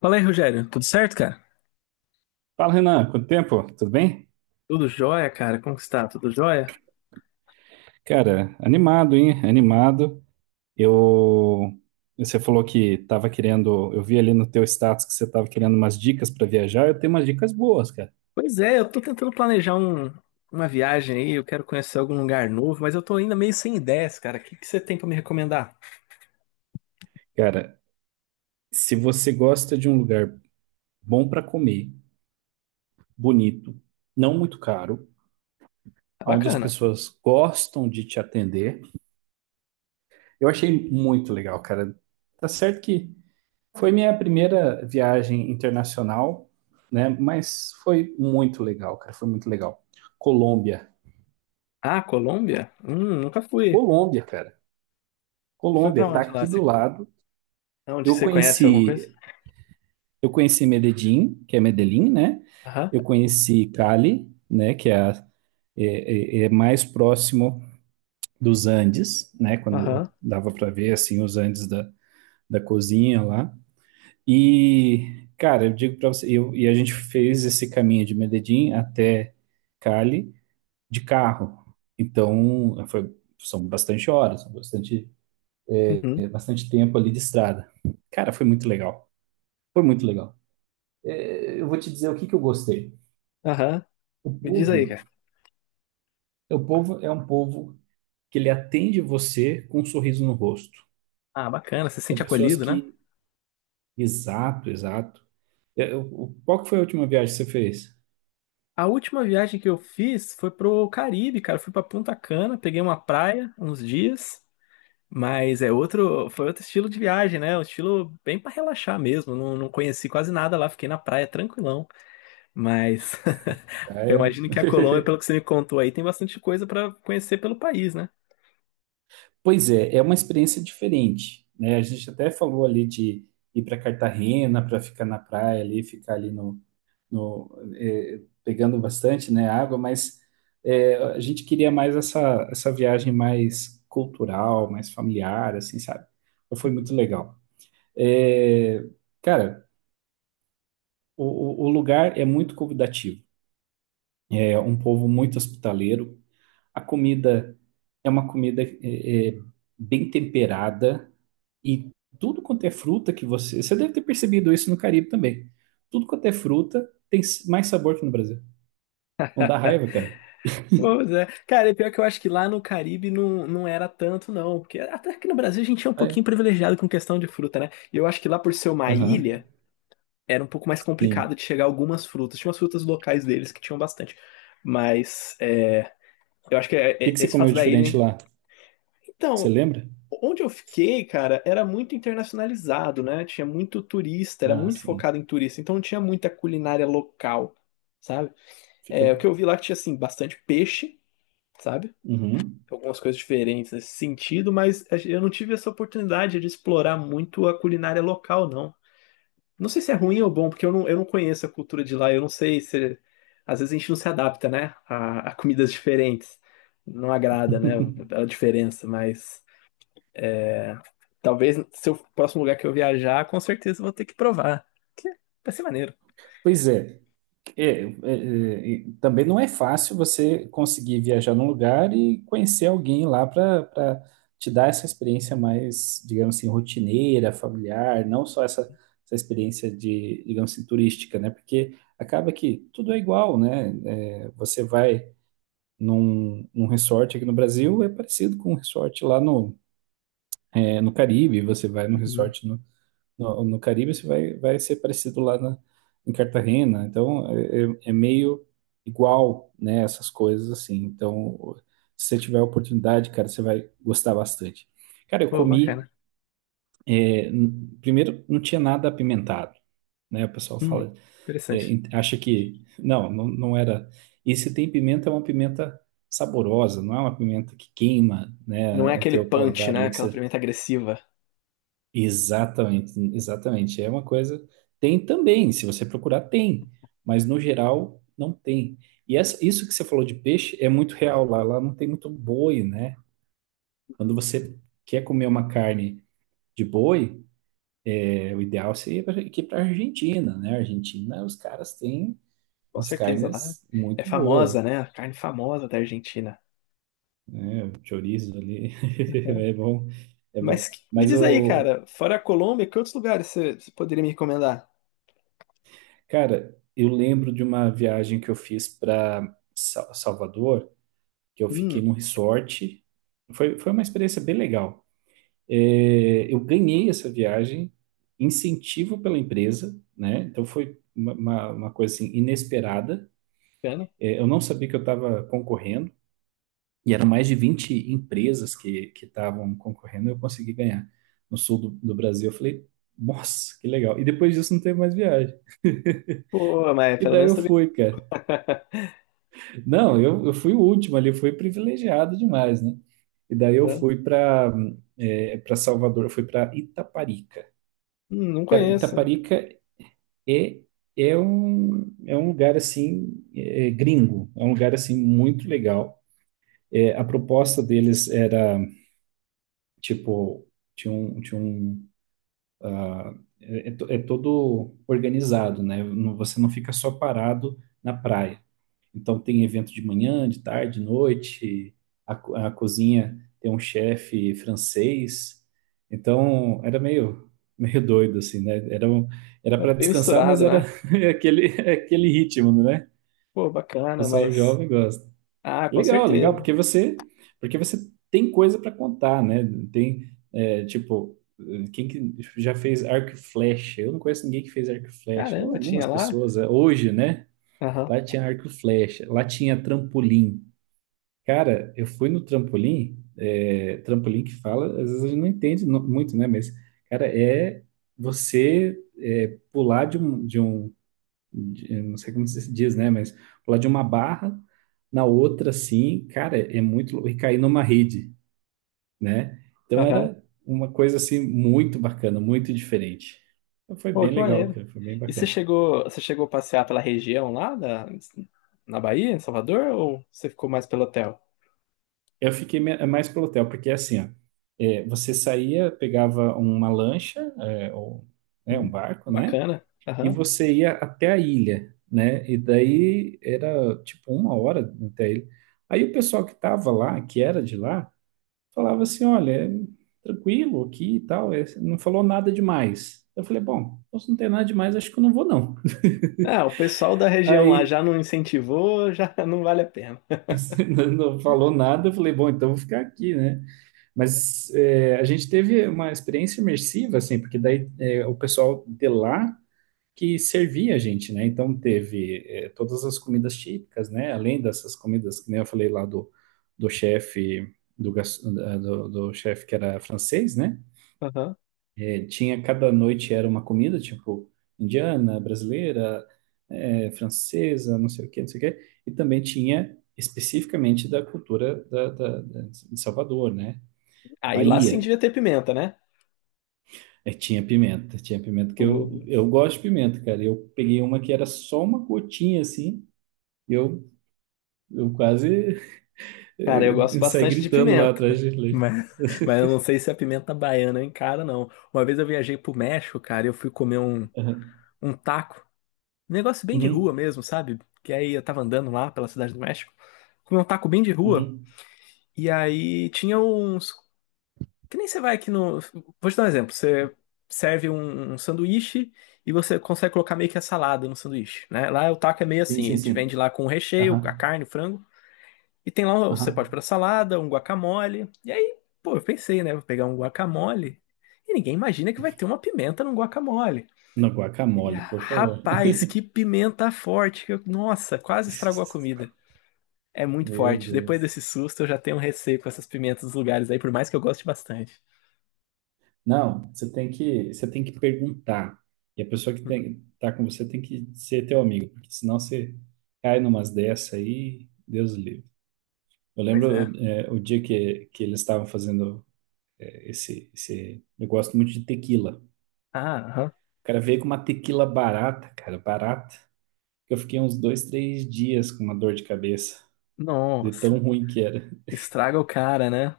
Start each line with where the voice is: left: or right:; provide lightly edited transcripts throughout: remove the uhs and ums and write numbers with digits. left: Fala aí, Rogério. Tudo certo, cara?
right: Fala, Renan, quanto tempo? Tudo bem?
left: Tudo jóia, cara? Como que está? Tudo jóia?
right: Cara, animado, hein? Animado. Eu. Você falou que tava querendo. Eu vi ali no teu status que você tava querendo umas dicas para viajar. Eu tenho umas dicas boas, cara.
left: Pois é, eu tô tentando planejar uma viagem aí, eu quero conhecer algum lugar novo, mas eu tô ainda meio sem ideias, cara. O que que você tem pra me recomendar?
right: Cara, se você gosta de um lugar bom para comer, bonito, não muito caro,
left: Tá
right: onde as
left: bacana.
right: pessoas gostam de te atender, eu achei muito legal, cara. Tá certo que foi minha primeira viagem internacional, né? Mas foi muito legal, cara. Foi muito legal. Colômbia.
left: Ah, Colômbia? Nunca fui.
right: Colômbia, cara.
left: E foi pra
right: Colômbia tá
left: onde lá?
right: aqui do lado.
left: Onde
right: Eu
left: você conhece alguma coisa?
right: conheci, eu conheci Medellín, que é Medellín, né?
left: Aham,
right: Eu conheci Cali, né? Que é, é mais próximo dos Andes, né?
left: aham,
right: Quando dava para ver assim os Andes da cozinha lá. E, cara, eu digo pra você, e a gente fez esse caminho de Medellín até Cali de carro. Então, são bastante horas, são bastante,
left: uhum,
right: bastante tempo ali de estrada. Cara, foi muito legal. Foi muito legal. Eu vou te dizer o que que eu gostei.
left: aham.
right: O
left: Me diz
right: povo,
left: aí, cara.
right: o povo é um povo que ele atende você com um sorriso no rosto.
left: Ah, bacana, você se
right: São
left: sente
right: pessoas
left: acolhido, né?
right: que, exato, exato. Qual que foi a última viagem que você fez?
left: A última viagem que eu fiz foi pro Caribe, cara. Eu fui pra Punta Cana, peguei uma praia uns dias. Mas é outro, foi outro estilo de viagem, né? Um estilo bem para relaxar mesmo. Não conheci quase nada lá, fiquei na praia tranquilão. Mas
right: Sim,
left: eu
right: praia.
left: imagino que a Colômbia, pelo que você me contou aí, tem bastante coisa para conhecer pelo país, né?
right: Pois é, é uma experiência diferente, né? A gente até falou ali de ir para Cartagena para ficar na praia ali, ficar ali no, no eh, pegando bastante, né, água, mas a gente queria mais essa viagem mais cultural, mais familiar, assim, sabe? Então foi muito
left: Uhum.
right: legal. Eh, Cara, o, o lugar é muito convidativo, é um povo muito hospitaleiro. A comida é uma comida, bem temperada e tudo quanto é fruta que você. Você deve ter percebido isso no Caribe também. Tudo quanto é fruta tem mais sabor que no Brasil. Não dá raiva, cara?
left: Pois é. Cara, e pior que eu acho que lá no Caribe não era tanto, não. Porque até aqui no Brasil a gente é um
right: Ah,
left: pouquinho
right: é?
left: privilegiado com questão de fruta, né? E eu acho que lá por ser uma
right: Aham,
left: ilha, era um pouco mais complicado
right: sim.
left: de chegar algumas frutas. Tinha umas frutas locais deles que tinham bastante. Mas é, eu acho que
right: O que que você
left: esse
right: comeu
left: fato da
right: diferente
left: ilha.
right: lá? Você
left: Então,
right: lembra?
left: onde eu fiquei, cara, era muito internacionalizado, né? Tinha muito turista, era
right: Ah,
left: muito
right: sim.
left: focado em turista, então não tinha muita culinária local, sabe?
right: Fica.
left: É, o que eu vi lá que tinha, assim, bastante peixe, sabe?
right: Uhum.
left: Algumas coisas diferentes nesse sentido, mas eu não tive essa oportunidade de explorar muito a culinária local, não. Não sei se é ruim ou bom, porque eu não conheço a cultura de lá, eu não sei se. Às vezes a gente não se adapta, né? A comidas diferentes. Não agrada, né? A diferença, mas. É, talvez se o próximo lugar que eu viajar, com certeza eu vou ter que provar. Que vai ser maneiro.
right: Pois é. É, é, é, Também não é fácil você conseguir viajar num lugar e conhecer alguém lá para te dar essa experiência mais, digamos assim, rotineira, familiar, não só essa experiência de, digamos assim, turística, né? Porque acaba que tudo é igual, né? Você vai num resort aqui no Brasil, é parecido com um resort lá no Caribe, você vai num
left: Uhum.
right: resort no Caribe, isso vai ser parecido lá em Cartagena. Então, é meio igual, né, essas coisas assim. Então, se você tiver a oportunidade, cara, você vai gostar bastante. Cara, eu
left: Pô,
right: comi,
left: bacana.
right: primeiro, não tinha nada apimentado, né? O pessoal
left: Hum,
right: fala,
left: interessante.
right: acha que, não, não, não era. E se tem pimenta, é uma pimenta saborosa, não é uma pimenta que queima, né,
left: Não é
right: o
left: aquele
right: teu paladar
left: punch, né?
right: ali.
left: Aquela pimenta agressiva.
right: Exatamente, exatamente. É uma coisa. Tem também, se você procurar, tem, mas no geral não tem. E isso que você falou de peixe é muito real lá. Lá não tem muito boi, né? Quando você quer comer uma carne de boi, o ideal seria ir para a Argentina, né? Argentina, os caras têm
left: Com
right: umas
left: certeza, lá
right: carnes
left: é
right: muito
left: famosa,
right: boas.
left: né? A carne famosa da Argentina.
right: Chorizo ali,
left: Né?
right: é bom, é
left: Mas
right: bom.
left: me
right: Mas,
left: diz aí,
right: o
left: cara, fora a Colômbia, que outros lugares você poderia me recomendar?
right: cara, eu lembro de uma viagem que eu fiz para Salvador, que eu fiquei
left: Hum,
right: num resort. Foi uma experiência bem legal. Eu ganhei essa viagem, incentivo pela empresa, né? Então foi uma coisa assim, inesperada.
left: bacana.
right: Eu não sabia que eu estava concorrendo, e eram mais de 20 empresas que estavam concorrendo, e eu consegui ganhar no sul do Brasil. Eu falei, nossa, que legal. E depois disso não teve mais viagem.
left: Pô, mas
right: E
left: pelo
right: daí
left: menos
right: eu
left: também.
right: fui, cara. Não, eu fui o último ali, eu fui privilegiado demais, né? E daí eu fui para Salvador, eu fui para Itaparica.
left: Não
right: Cara,
left: conheço.
right: Itaparica é, é um lugar assim, é gringo, é um lugar assim muito legal. A proposta deles era, tipo, tinha um, é, é to- é todo organizado, né? Você não fica só parado na praia. Então tem evento de manhã, de tarde, de noite. A cozinha tem um chefe francês. Então era meio doido assim, né? Era
left: É
right: para
left: bem
right: descansar, mas
left: misturado, né?
right: era aquele ritmo, né?
left: Pô,
right: O
left: bacana,
right: pessoal
left: mas.
right: jovem gosta.
left: Ah, com
right: Legal, legal,
left: certeza.
right: porque você tem coisa para contar, né? Tem, tipo, quem que já fez arco e flecha? Eu não conheço ninguém que fez arco e flecha. Ou
left: Caramba, tinha
right: algumas
left: lá?
right: pessoas, hoje, né?
left: Aham.
right: Lá tinha arco e flecha, lá tinha trampolim. Cara, eu fui no trampolim, trampolim que fala, às vezes a gente não entende muito, né? Mas, cara, você, pular de um, eu não sei como se diz, né? Mas pular de uma barra na outra, assim, cara, é muito louco. E cair numa rede, né? Então
left: Aham.
right: era uma coisa, assim, muito bacana, muito diferente. Então, foi
left: Pô,
right: bem
left: que
right: legal,
left: maneiro.
right: cara, foi bem
left: E
right: bacana.
left: você chegou a passear pela região lá da, na Bahia, em Salvador, ou você ficou mais pelo hotel?
right: Eu fiquei mais pelo hotel, porque assim, ó, você saía, pegava uma lancha, ou né, um
left: Hum,
right: barco, né?
left: bacana.
right: E
left: Aham.
right: você ia até a ilha, né? E daí era tipo 1 hora até a ilha. Aí o pessoal que tava lá, que era de lá, falava assim: olha, é tranquilo aqui e tal, não falou nada demais. Eu falei: bom, então se não tem nada demais, acho que eu não vou não.
left: É, o pessoal da região lá
right: Aí
left: já não incentivou, já não vale a pena.
right: não falou nada, eu falei: bom, então eu vou ficar aqui, né? Mas, a gente teve uma experiência imersiva, assim, porque daí, o pessoal de lá que servia a gente, né? Então teve, todas as comidas típicas, né? Além dessas comidas que nem eu falei lá do chefe do, gas- da- do, do chefe que era francês, né?
left: Aham.
right: Tinha cada noite era uma comida tipo indiana, brasileira, francesa, não sei o quê, não sei o quê. E também tinha especificamente da cultura da, da, de Salvador, né? Da
left: Aí lá sim
right: Bahia.
left: devia ter pimenta, né?
right: Tinha pimenta, que eu,
left: O...
right: eu gosto de pimenta, cara. Eu peguei uma que era só uma gotinha assim, e eu quase
left: Cara, eu gosto
right: saí
left: bastante de
right: gritando lá
left: pimenta.
right: atrás de leite.
left: Mas, mas eu não sei se a pimenta baiana eu encaro, não. Uma vez eu viajei pro México, cara, e eu fui comer
right: Aham.
left: um taco. Um negócio bem de rua
right: Uhum.
left: mesmo, sabe? Que aí eu tava andando lá pela cidade do México. Comi um taco bem de rua.
right: Uhum.
left: E aí tinha uns. Que nem você vai aqui no. Vou te dar um exemplo. Você serve um sanduíche e você consegue colocar meio que a salada no sanduíche, né? Lá o taco é meio
right: Sim,
left: assim.
right: sim,
left: Ele te
right: sim.
left: vende lá com o recheio, a
right: Aham.
left: carne, o frango. E tem lá, você pode
right: Aham.
left: pôr a salada, um guacamole. E aí, pô, eu pensei, né? Vou pegar um guacamole. E ninguém imagina que vai ter uma pimenta num guacamole.
right: Não,
left: E,
right: guacamole, por favor.
left: rapaz, que pimenta forte! Nossa, quase estragou a comida. É muito
right: Meu
left: forte. Depois
right: Deus.
left: desse susto, eu já tenho um receio com essas pimentas dos lugares aí, por mais que eu goste bastante.
right: Não, você tem que perguntar. E a pessoa que
left: Uhum.
right: tá com você tem que ser teu amigo, porque senão você cai numas dessa aí, Deus livre. Eu
left: Pois é.
right: lembro, o dia que eles estavam fazendo esse, esse. Eu gosto muito de tequila.
left: Ah, aham.
right: O cara veio com uma tequila barata, cara, barata. Eu fiquei uns 2, 3 dias com uma dor de cabeça, de
left: Nossa,
right: tão ruim que era.
left: estraga o cara, né?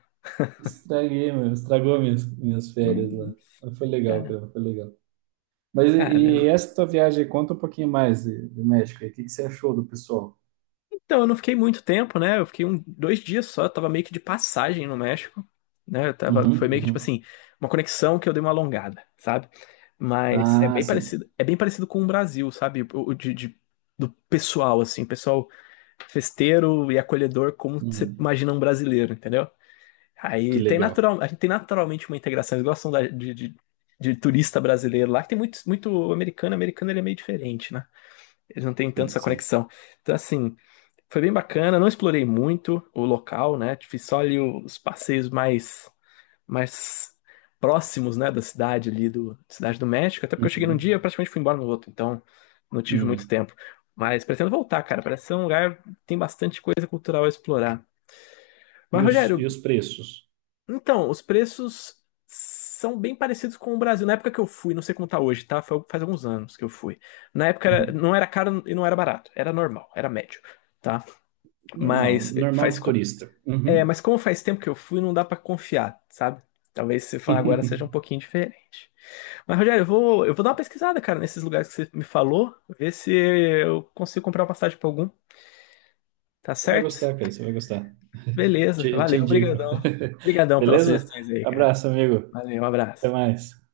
right: Estraguei, meu, estragou minhas férias
left: Não,
right: lá. Mas foi legal, cara, foi legal. Mas e
left: cara.
right: essa tua viagem, conta um pouquinho mais do México aí. O que você achou do pessoal?
left: Então, eu não fiquei muito tempo, né? Eu fiquei um, dois dias só, eu tava meio que de passagem no México, né? Eu tava, foi
right: Uhum,
left: meio que tipo
right: uhum.
left: assim, uma conexão que eu dei uma alongada, sabe? Mas
right: Ah, sim.
left: é bem parecido com o Brasil, sabe? O do pessoal, assim, pessoal festeiro e acolhedor, como você
right: Uhum.
left: imagina um brasileiro, entendeu?
right: Que
left: Aí tem
right: legal.
left: natural, a gente tem naturalmente uma integração, eles gostam de turista brasileiro lá, que tem muito, muito americano, americano ele é meio diferente, né? Eles não têm tanto
right: Sim,
left: essa
right: sim.
left: conexão. Então, assim. Foi bem bacana, não explorei muito o local, né? Fiz só ali os passeios mais, mais próximos, né, da cidade ali do Cidade do México, até porque eu cheguei num dia
right: Uhum.
left: e praticamente fui embora no outro, então não tive muito
right: Uhum.
left: tempo. Mas pretendo voltar, cara. Parece ser um lugar que tem bastante coisa cultural a explorar. Mas,
right: E os, e
left: Rogério,
right: os preços?
left: então, os preços são bem parecidos com o Brasil. Na época que eu fui, não sei como tá hoje, tá? Faz alguns anos que eu fui. Na época era- não era caro e não era barato, era normal, era médio, tá?
right: Normal,
left: Mas
right: normal de turista.
left: é,
right: Uhum.
left: mas como faz tempo que eu fui, não dá pra confiar, sabe? Talvez se
right: Você
left: falar agora seja um pouquinho diferente. Mas, Rogério, eu vou dar uma pesquisada, cara, nesses lugares que você me falou, ver se eu consigo comprar uma passagem pra algum, tá
right: vai
left: certo?
right: gostar, cara, você vai gostar.
left: Beleza,
right: Te
left: valeu,
right: indico.
left: obrigadão. Obrigadão pelas
right: Beleza?
left: sugestões aí, cara.
right: Abraço, amigo.
left: Valeu, um
right: Até
left: abraço.
right: mais.